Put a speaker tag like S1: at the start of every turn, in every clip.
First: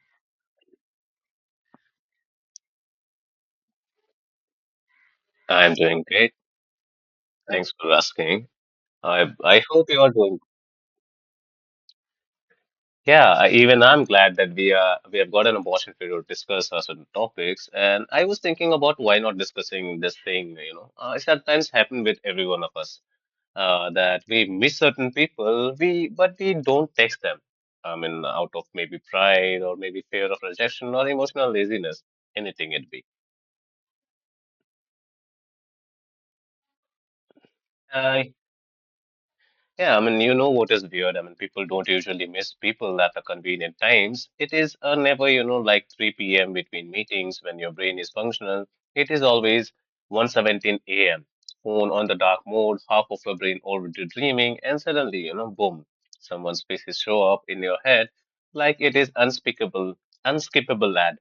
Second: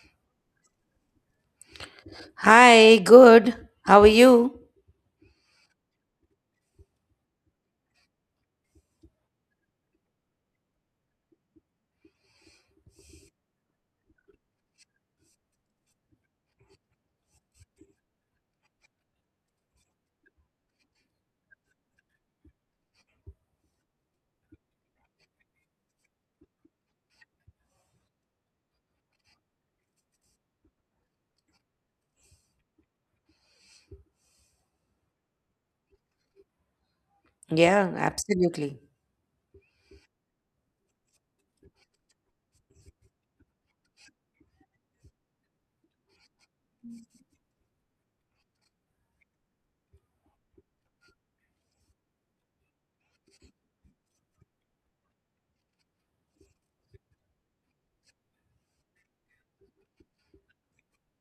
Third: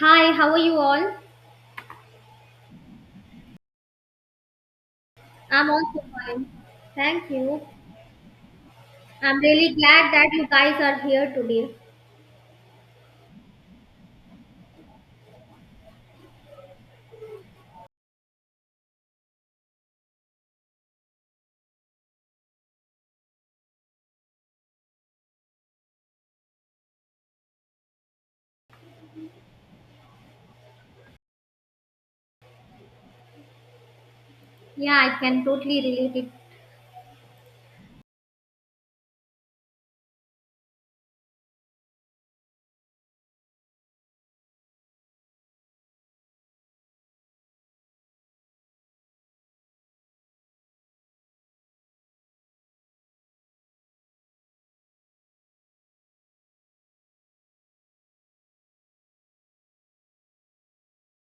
S1: Hi, how are you all?
S2: Hi, good. How are you?
S1: I'm
S3: I'm doing
S1: also
S3: great.
S1: fine. Thank you.
S3: Thanks for asking. I
S1: I'm
S3: I
S1: really
S3: hope you are
S1: glad that
S3: doing.
S1: you guys are here today.
S3: Yeah, I'm glad that we have got an opportunity to discuss certain topics. And I was thinking about why not discussing this thing. It sometimes happen with every one of us that we miss certain people. We but we don't text them. I mean, out of maybe pride or maybe fear of rejection or emotional laziness, anything it be.
S1: Yeah, I can totally relate it.
S2: Yeah,
S3: Uh,
S2: absolutely.
S3: Yeah, I mean, you know what is weird? I mean, people don't usually miss people at the convenient times. It is never, like 3 p.m. between meetings when your brain is functional. It is always 1:17 a.m. Phone on the dark mode, half of your brain already dreaming, and suddenly, boom, someone's faces show up in your head like it is unspeakable, unskippable ad.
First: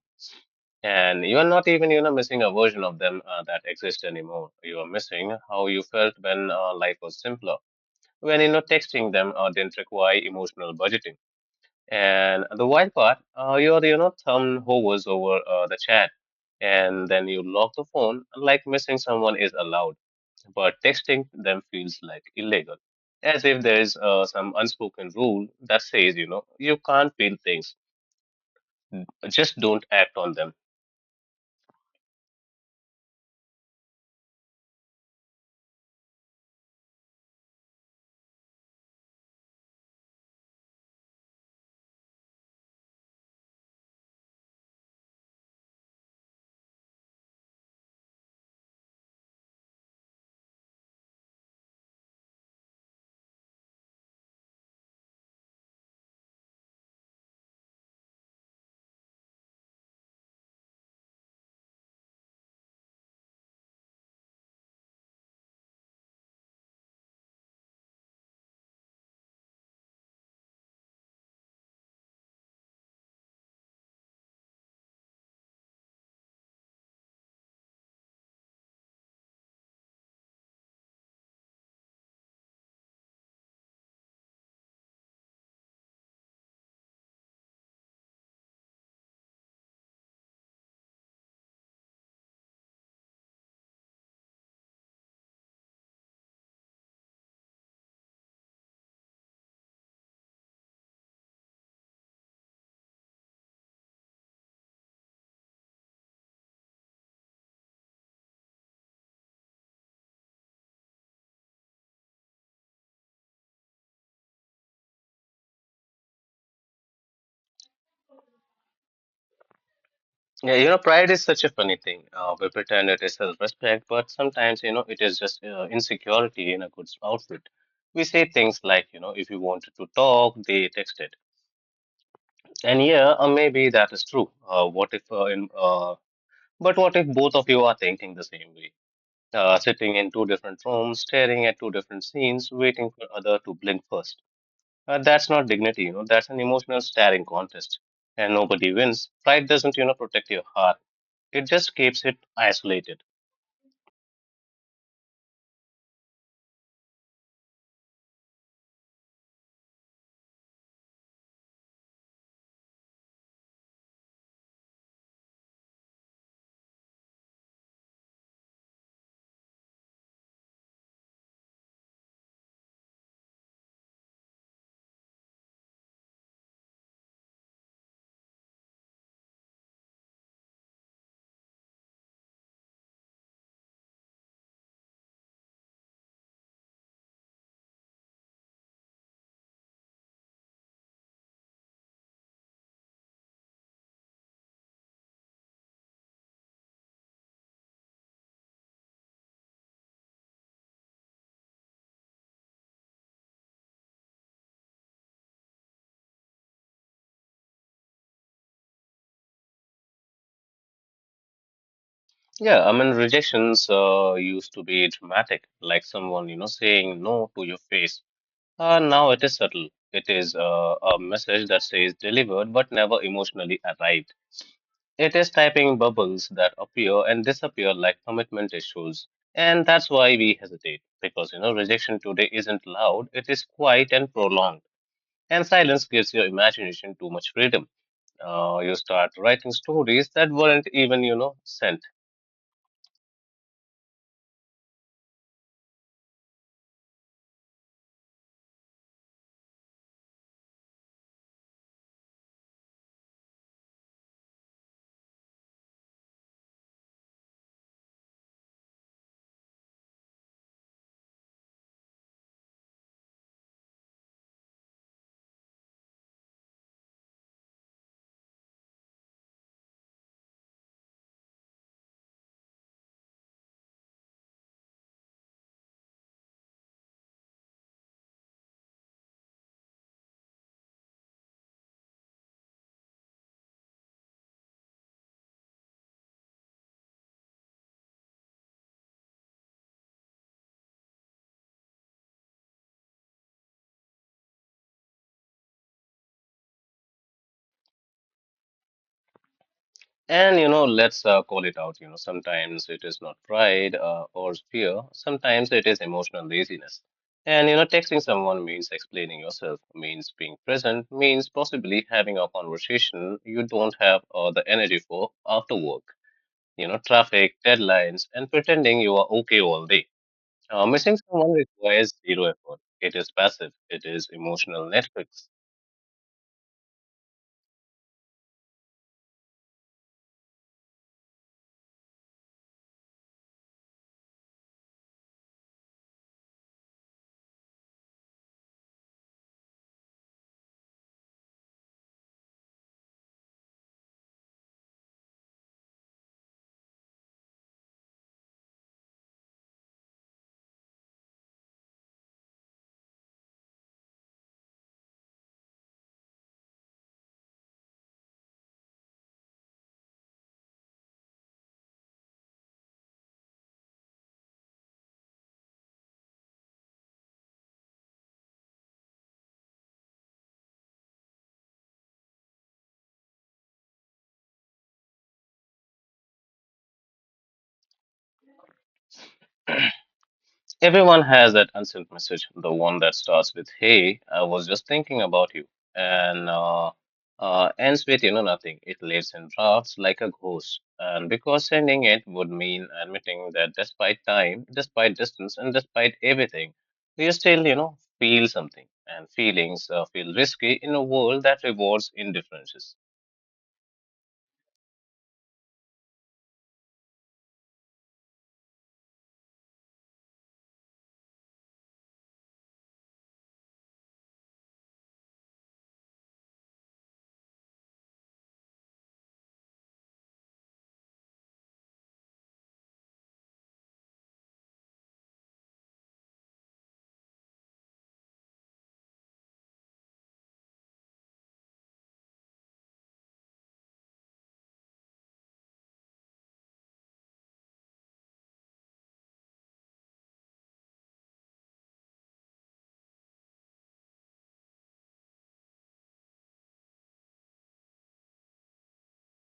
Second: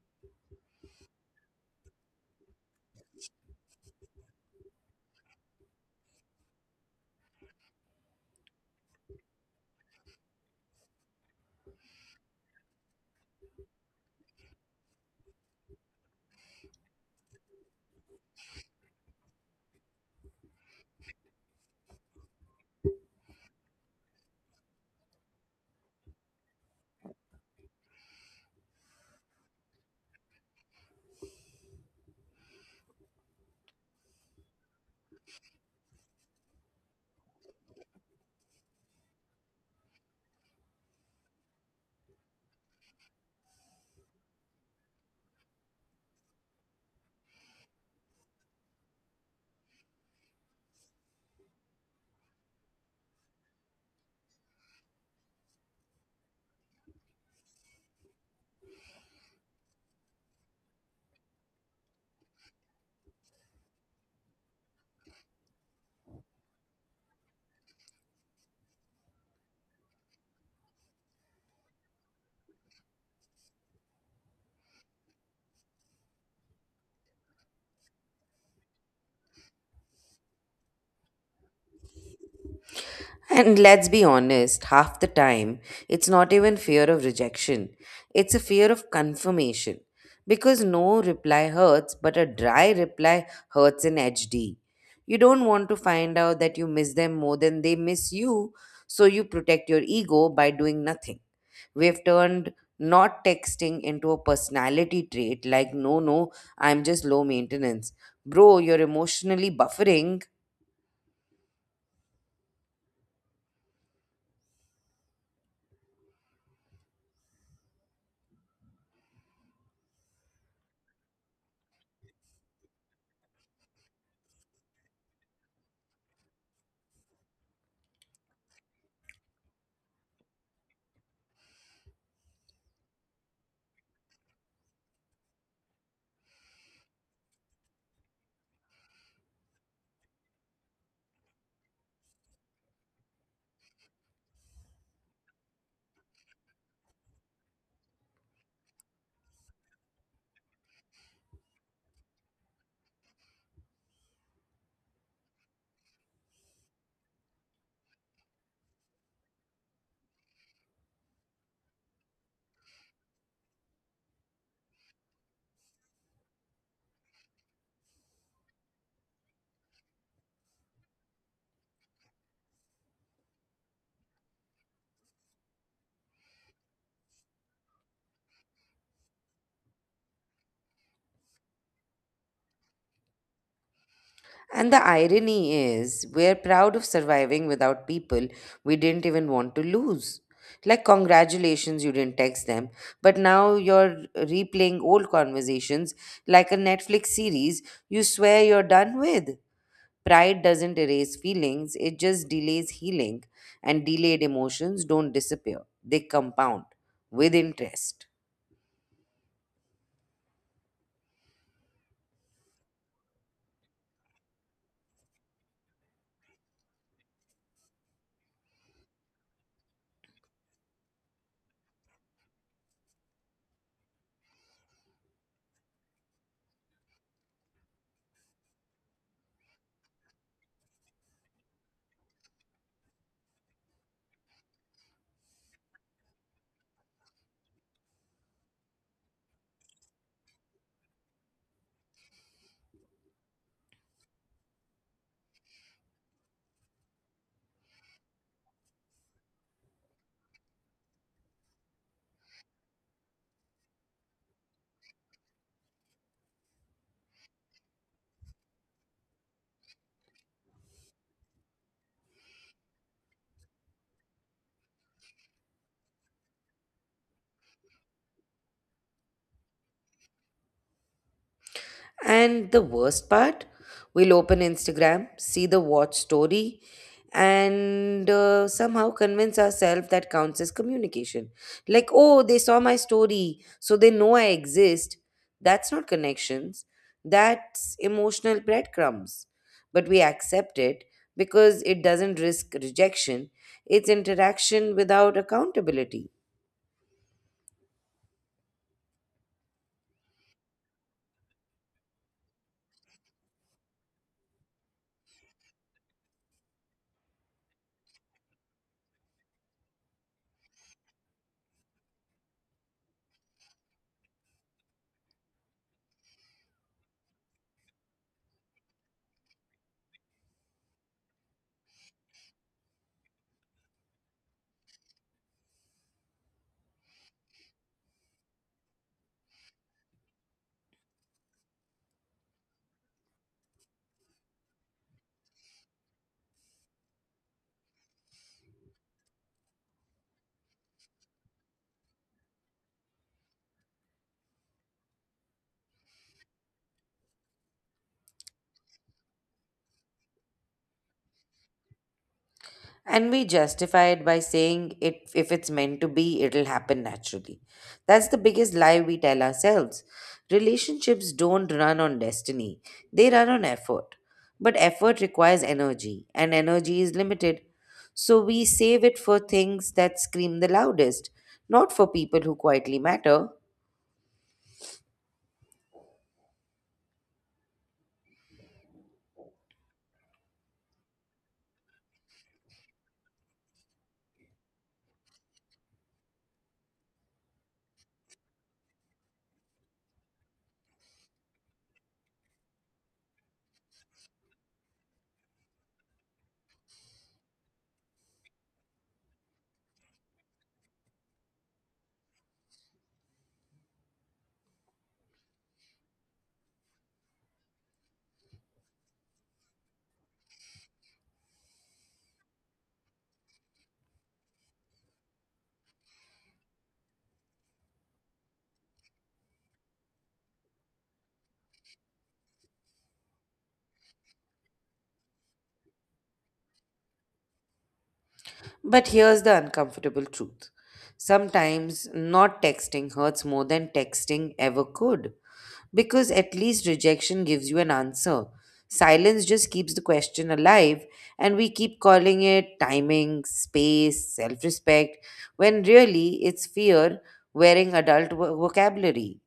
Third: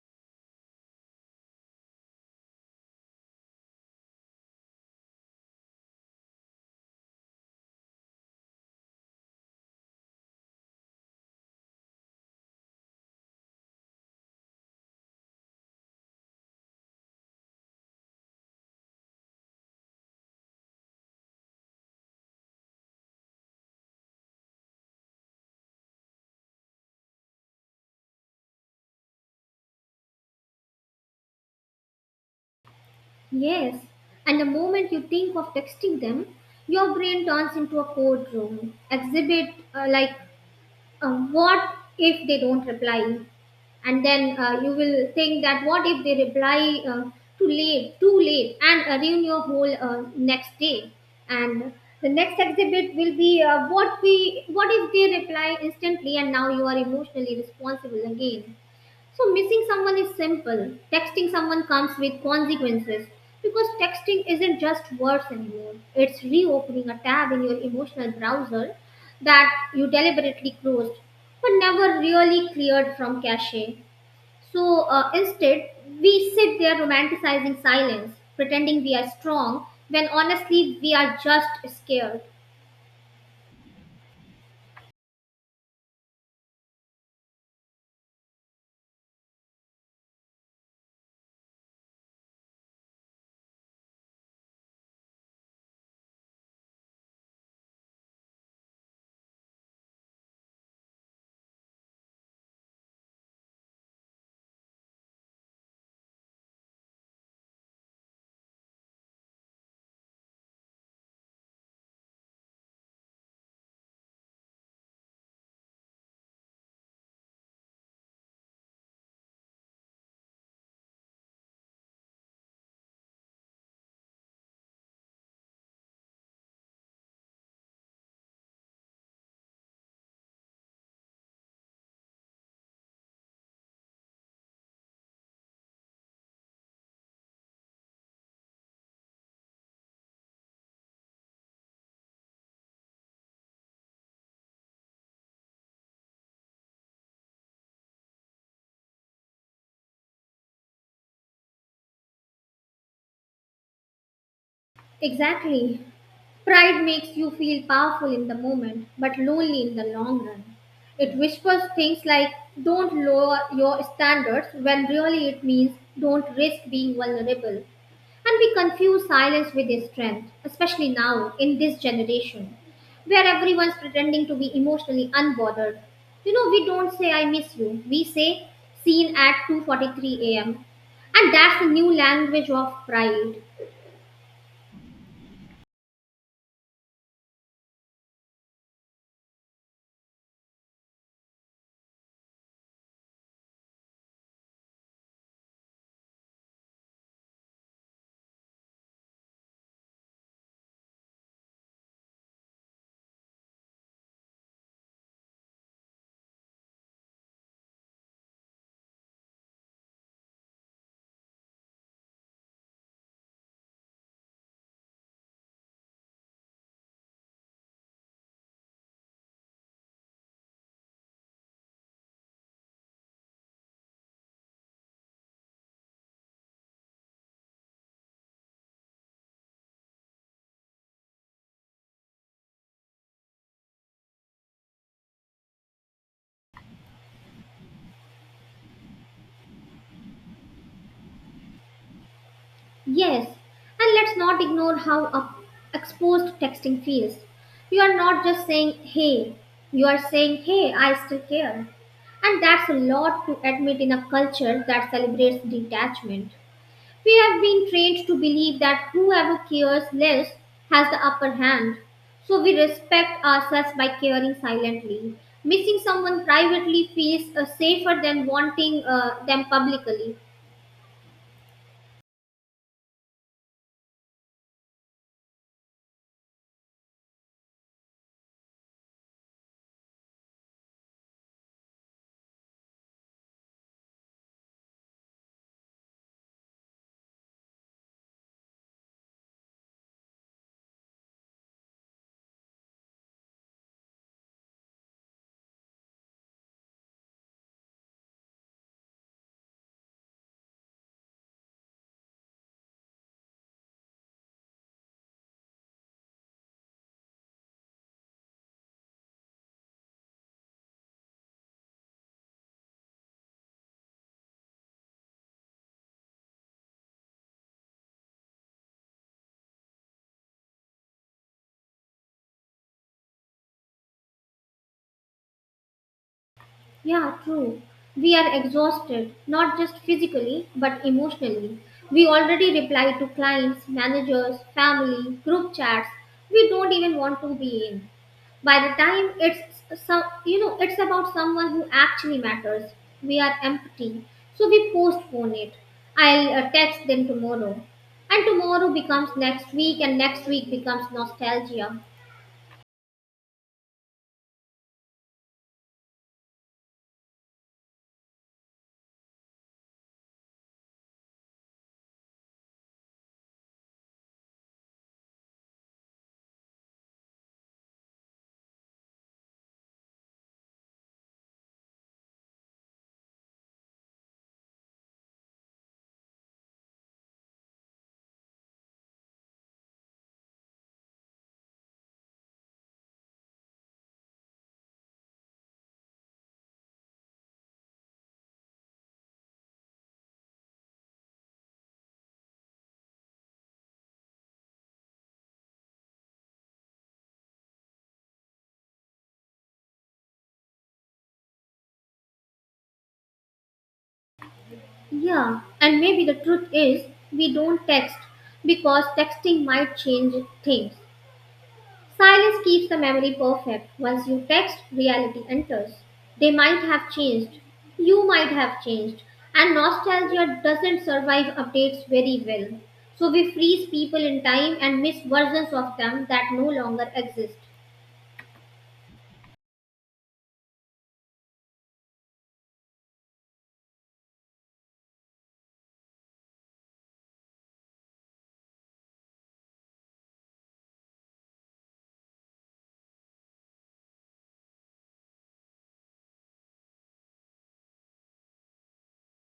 S3: And you are not even, missing a version of them that exists anymore. You are missing how you felt when life was simpler when you're not texting them didn't require emotional budgeting. And the wild part, your thumb hovers over the chat, and then you lock the phone like missing someone is allowed, but texting them feels like illegal, as if there is some unspoken rule that says you can't feel things, just don't act on them.
S1: Yes. And the moment you think of texting them, your brain turns into a courtroom exhibit like uh, what if they don't reply and then you will think that what if they reply too late and ruin your whole next day and the next exhibit will be what if they reply instantly and now you are emotionally responsible again. So, missing someone is simple. Texting someone comes with consequences because texting isn't just words anymore. It's reopening a tab in your emotional browser that you deliberately closed but never really cleared from cache. So, instead, we sit there romanticizing silence, pretending we are strong when honestly we are just scared.
S2: And let's be honest, half the time, it's not even fear of rejection, it's a fear of confirmation. Because no reply hurts, but a dry reply hurts in HD. You don't want to find out that you miss them more than they miss you, so you protect your ego by doing nothing. We've turned not texting into a personality trait like, no, no, I'm just low maintenance. Bro, you're emotionally buffering.
S3: Yeah, you know, pride is such a funny thing. We pretend it is self-respect, but sometimes, it is just insecurity in a good outfit. We say things like, if you wanted to talk, they texted. And yeah, maybe that is true. What if, in, But what if both of you are thinking the same way? Sitting in two different rooms, staring at two different scenes, waiting for other to blink first. That's not dignity, that's an emotional staring contest. And nobody wins. Pride doesn't, protect your heart, it just keeps it isolated.
S1: Exactly. Pride makes you feel powerful in the moment, but lonely in the long run. It whispers things like, don't lower your standards, when really it means don't risk being vulnerable. And we confuse silence with a strength, especially now in this generation, where everyone's pretending to be emotionally unbothered. You know, we don't say I miss you. We say seen at 2:43 a.m. And that's the new language of pride.
S2: And the irony is, we're proud of surviving without people we didn't even want to lose. Like, congratulations, you didn't text them, but now you're replaying old conversations like a Netflix series you swear you're done with. Pride doesn't erase feelings, it just delays healing, and delayed emotions don't disappear, they compound with interest.
S3: Yeah, I mean, rejections used to be dramatic, like someone, saying no to your face. Now it is subtle. It is a message that says delivered but never emotionally arrived. It is typing bubbles that appear and disappear like commitment issues. And that's why we hesitate, because, rejection today isn't loud, it is quiet and prolonged. And silence gives your imagination too much freedom. You start writing stories that weren't even, sent.
S1: Yes, and let's not ignore how exposed texting feels. You are not just saying hey, you are saying hey, I still care. And that's a lot to admit in a culture that celebrates detachment. We have been trained to believe that whoever cares less has the upper hand. So we respect ourselves by caring silently. Missing someone privately feels safer than wanting them publicly.
S2: And the worst part, we'll open Instagram, see the watch story, and somehow convince ourselves that counts as communication. Like, oh, they saw my story, so they know I exist. That's not connections, that's emotional breadcrumbs. But we accept it because it doesn't risk rejection, it's interaction without accountability.
S3: And you know, let's call it out. You know, sometimes it is not pride or fear. Sometimes it is emotional laziness. And you know, texting someone means explaining yourself, means being present, means possibly having a conversation you don't have the energy for after work. You know, traffic, deadlines, and pretending you are okay all day. Missing someone requires zero effort. It is passive. It is emotional Netflix.
S1: Yeah, true. We are exhausted, not just physically, but emotionally. We already reply to clients, managers, family, group chats we don't even want to be in. By the time it's about someone who actually matters. We are empty, so we postpone it. I'll text them tomorrow, and tomorrow becomes next week, and next week becomes nostalgia.
S2: And we justify it by saying it if it's meant to be, it'll happen naturally. That's the biggest lie we tell ourselves. Relationships don't run on destiny, they run on effort. But effort requires energy, and energy is limited. So we save it for things that scream the loudest, not for people who quietly matter.
S3: Everyone has that unsent message, the one that starts with, "Hey, I was just thinking about you," and ends with, nothing. It lives in drafts like a ghost. And because sending it would mean admitting that despite time, despite distance, and despite everything, you still, feel something. And feelings feel risky in a world that rewards indifferences.
S1: Yeah, and maybe the truth is we don't text because texting might change things. Silence keeps the memory perfect. Once you text, reality enters. They might have changed. You might have changed. And nostalgia doesn't survive updates very well. So we freeze people in time and miss versions of them that no longer exist.
S2: But here's the uncomfortable truth. Sometimes not texting hurts more than texting ever could. Because at least rejection gives you an answer. Silence just keeps the question alive, and we keep calling it timing, space, self respect, when really it's fear wearing adult vocabulary.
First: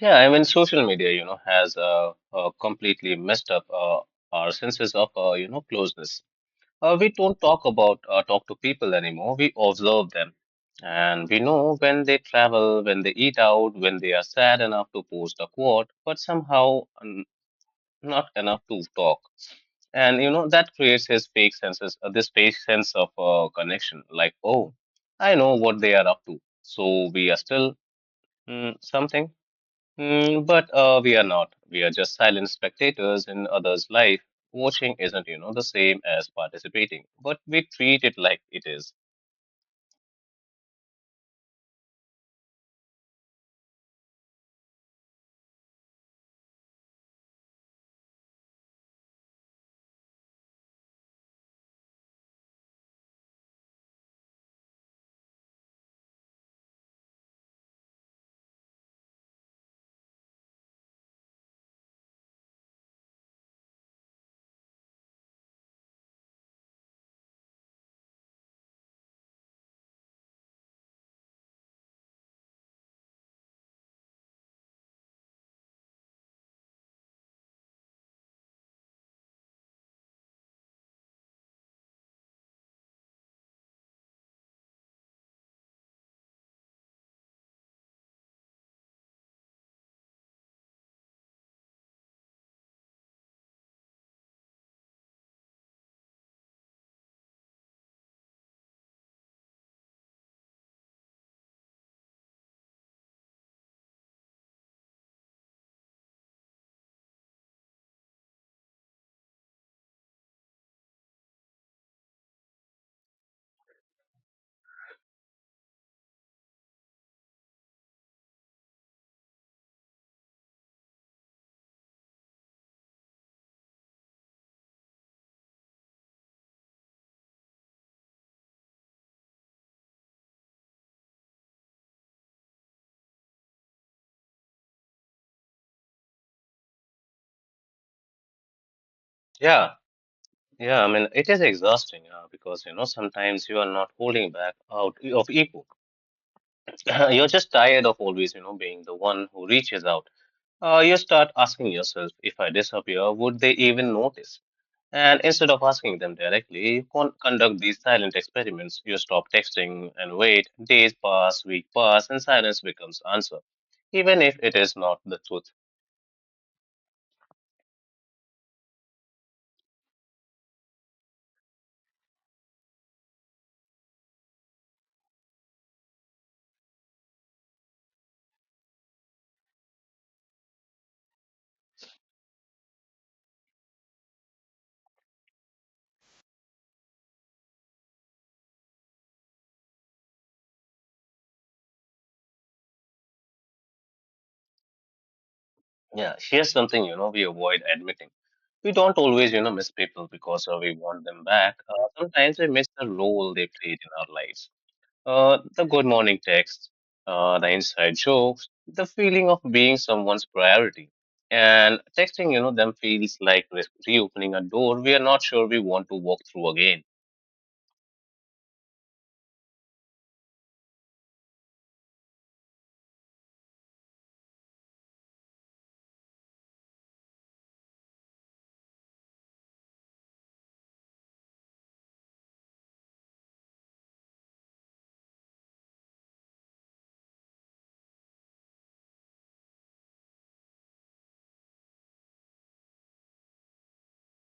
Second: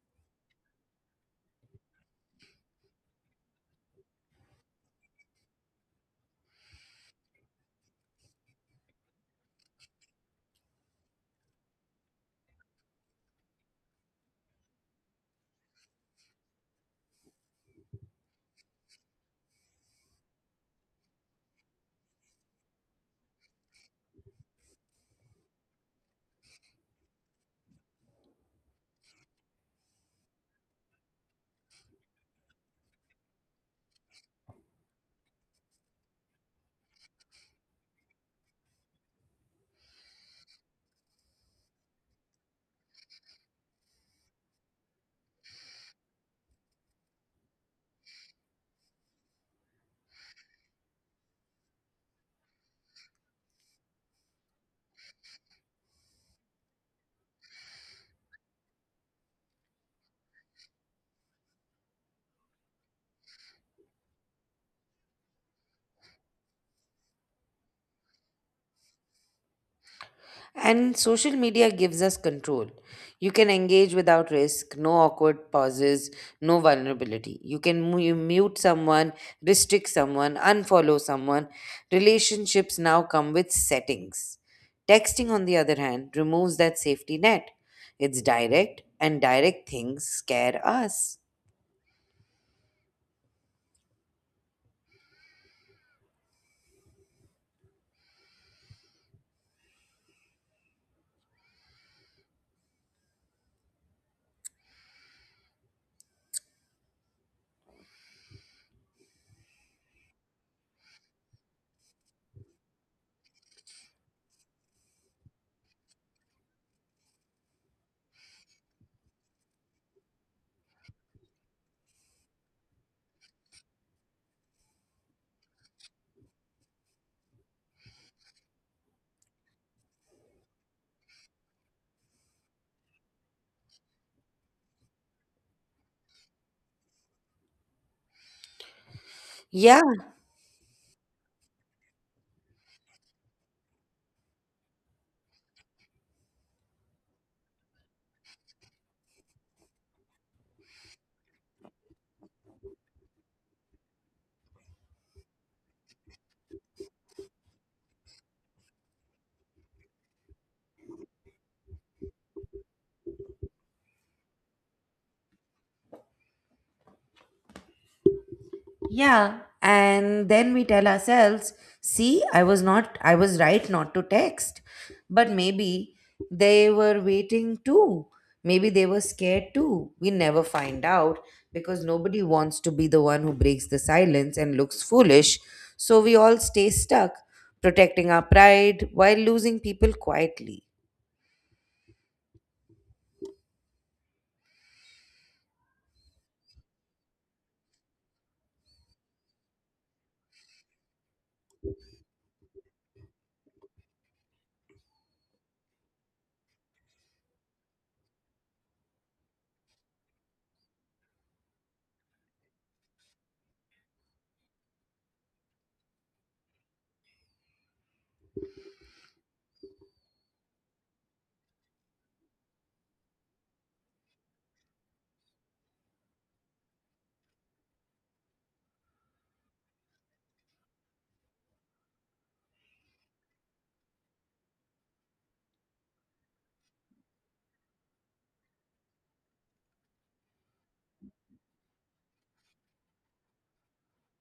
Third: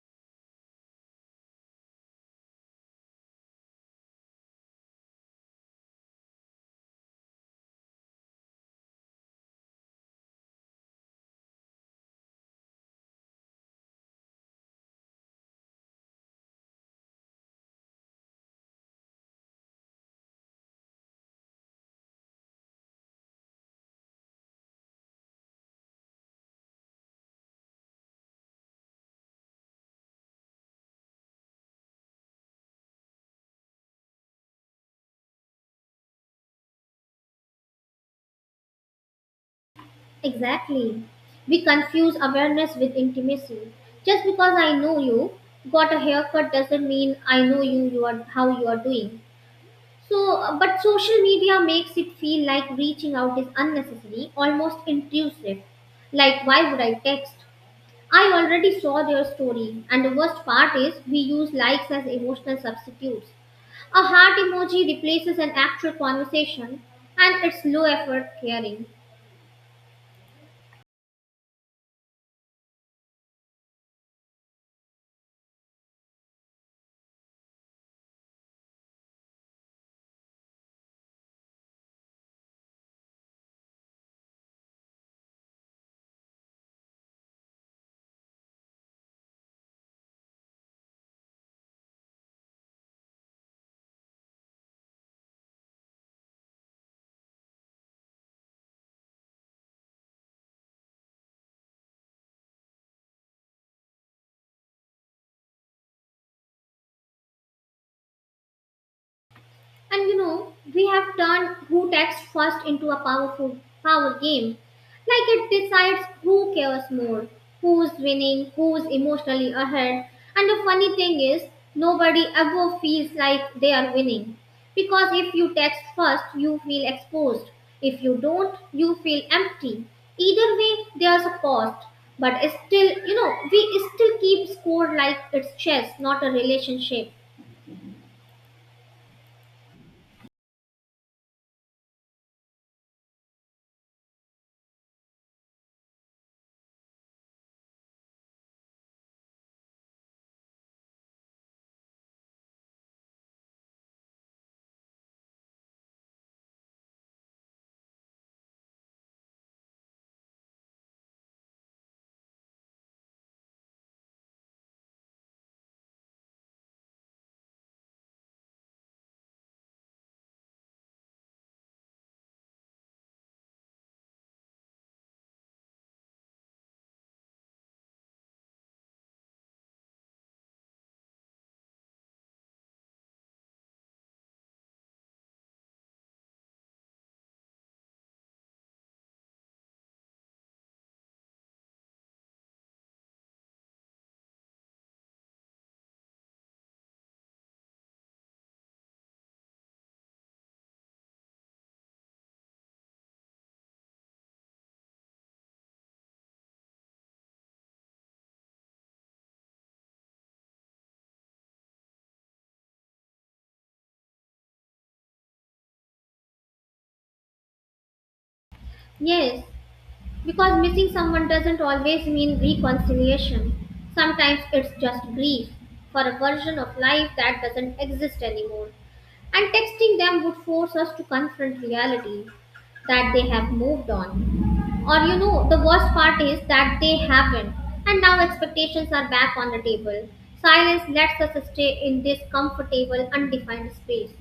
S3: Yeah, I mean, social media, has completely messed up our senses of, closeness. We don't talk to people anymore. We observe them, and we know when they travel, when they eat out, when they are sad enough to post a quote, but somehow not enough to talk. And you know that creates his fake senses, this fake sense of connection. Like, oh, I know what they are up to, so we are still something. But we are not. We are just silent spectators in others' life. Watching isn't, the same as participating, but we treat it like it is.
S1: Exactly. We confuse awareness with intimacy. Just because I know you got a haircut doesn't mean I know you, you are how you are doing. So, but social media makes it feel like reaching out is unnecessary, almost intrusive. Like, why would I text? I already saw their story, and the worst part is we use likes as emotional substitutes. A heart emoji replaces an actual conversation, and it's low effort caring.
S2: And social media gives us control. You can engage without risk, no awkward pauses, no vulnerability. You can mute someone, restrict someone, unfollow someone. Relationships now come with settings. Texting, on the other hand, removes that safety net. It's direct, and direct things scare us.
S1: And you know, we have turned who texts first into a power game. Like it decides who cares more, who's winning, who's emotionally ahead. And the funny thing is, nobody ever feels like they are winning. Because if you text first, you feel exposed. If you don't, you feel empty. Either way, there's a cost. But it's still, you know, we still keep score like it's chess, not a relationship.
S3: Yeah,
S2: Yeah.
S3: yeah. I mean, it is exhausting because, sometimes you are not holding back out of ego. You're just tired of always, being the one who reaches out. You start asking yourself, if I disappear, would they even notice? And instead of asking them directly, you conduct these silent experiments. You stop texting and wait. Days pass, week pass, and silence becomes answer, even if it is not the truth.
S2: Yeah. And then we tell ourselves, see, I was right not to text. But maybe they were waiting too. Maybe they were scared too. We never find out because nobody wants to be the one who breaks the silence and looks foolish. So we all stay stuck, protecting our pride while losing people quietly.
S3: Yeah, here's something you know we avoid admitting. We don't always you know miss people because we want them back. Sometimes we miss the role they played in our lives. The good morning text, the inside jokes, the feeling of being someone's priority. And texting, them feels like reopening a door we are not sure we want to walk through again.
S1: Yes, because missing someone doesn't always mean reconciliation. Sometimes it's just grief for a version of life that doesn't exist anymore. And texting them would force us to confront reality that they have moved on. Or, you know, the worst part is that they haven't. And now expectations are back on the table. Silence lets us stay in this comfortable, undefined space.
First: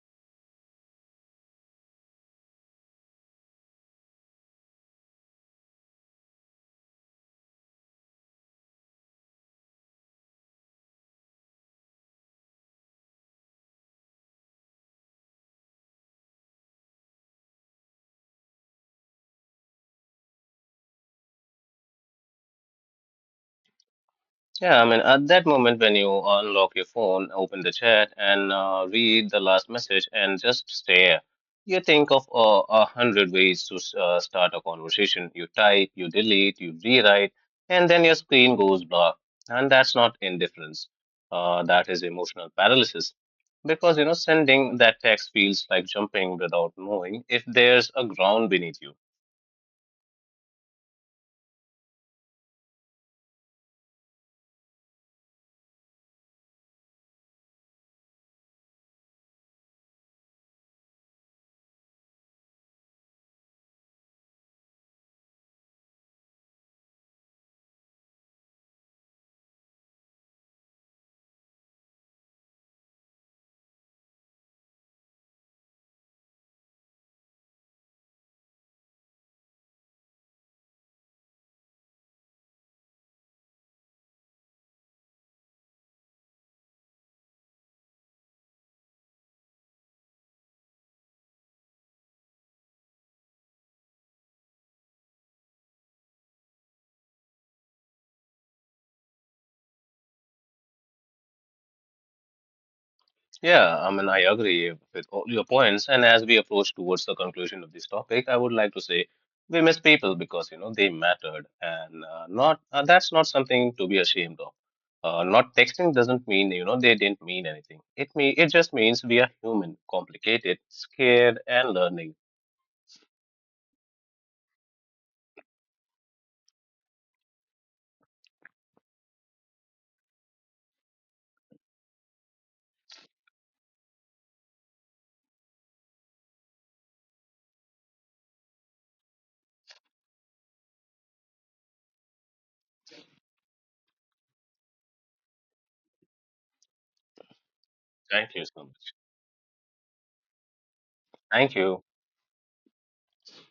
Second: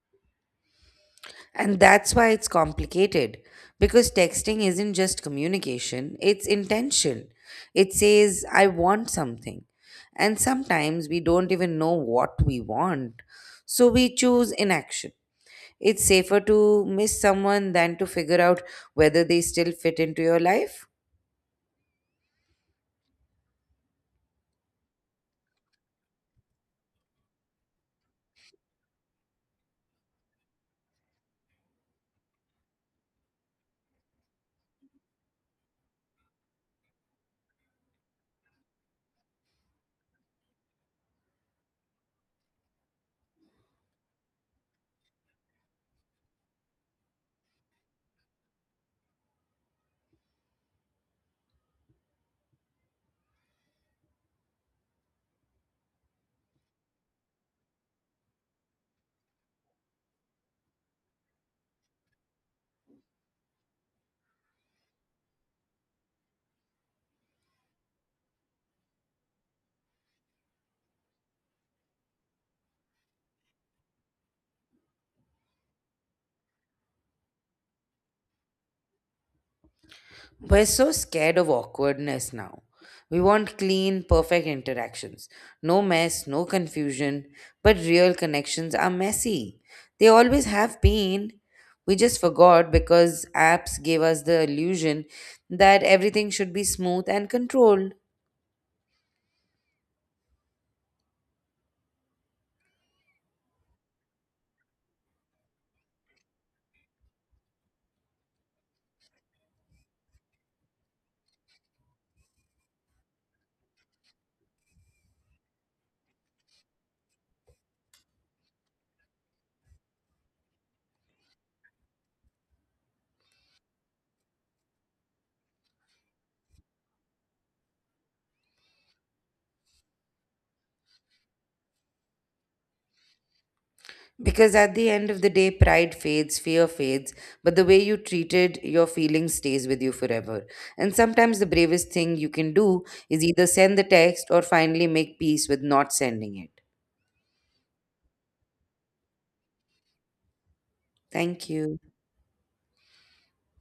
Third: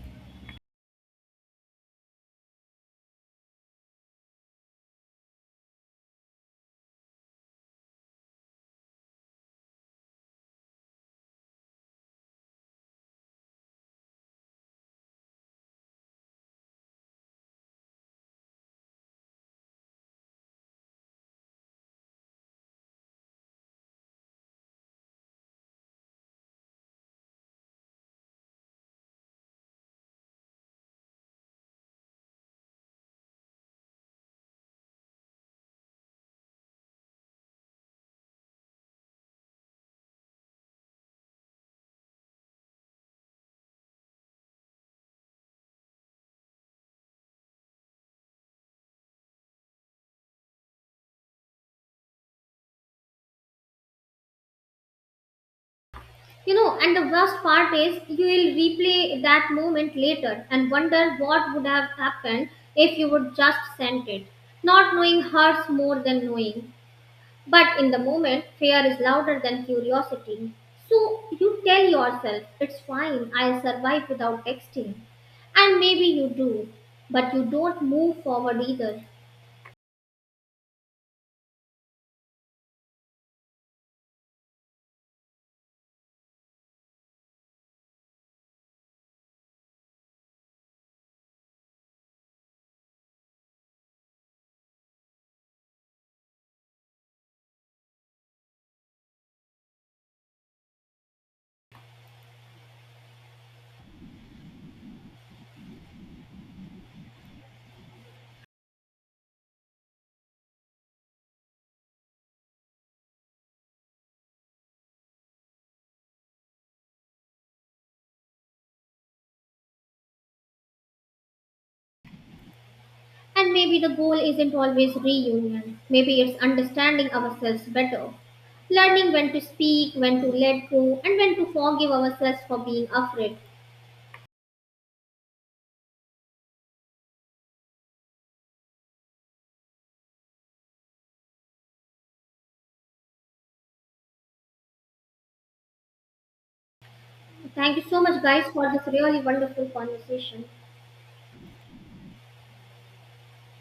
S2: And that's why it's complicated because texting isn't just communication, it's intention. It says, I want something. And sometimes we don't even know what we want, so we choose inaction. It's safer to miss someone than to figure out whether they still fit into your life.
S3: Yeah, I mean, at that moment when you unlock your phone, open the chat, and read the last message, and just stare, you think of 100 ways to start a conversation. You type, you delete, you rewrite, and then your screen goes black. And that's not indifference. That is emotional paralysis. Because, you know, sending that text feels like jumping without knowing if there's a ground beneath you.
S1: You know, and the worst part is you will replay that moment later and wonder what would have happened if you would just sent it. Not knowing hurts more than knowing, but in the moment, fear is louder than curiosity. So you tell yourself, it's fine, I'll survive without texting. And maybe you do, but you don't move forward either.
S2: We're so scared of awkwardness now. We want clean, perfect interactions. No mess, no confusion. But real connections are messy. They always have been. We just forgot because apps gave us the illusion that everything should be smooth and controlled.
S3: Yeah, I mean, I agree with all your points. And as we approach towards the conclusion of this topic, I would like to say we miss people because, you know, they mattered. And not that's not something to be ashamed of. Not texting doesn't mean, they didn't mean anything. It just means we are human, complicated, scared, and learning.
S1: And maybe the goal isn't always reunion. Maybe it's understanding ourselves better. Learning when to speak, when to let go, and when to forgive ourselves for being afraid.
S2: Because at the end of the day, pride fades, fear fades, but the way you treated your feelings stays with you forever. And sometimes the bravest thing you can do is either send the text or finally make peace with not sending it.
S1: Thank you so much,
S3: Thank you
S1: guys,
S3: so
S1: for
S3: much.
S1: this really wonderful conversation.
S2: Thank
S3: Thank
S2: you.
S3: you.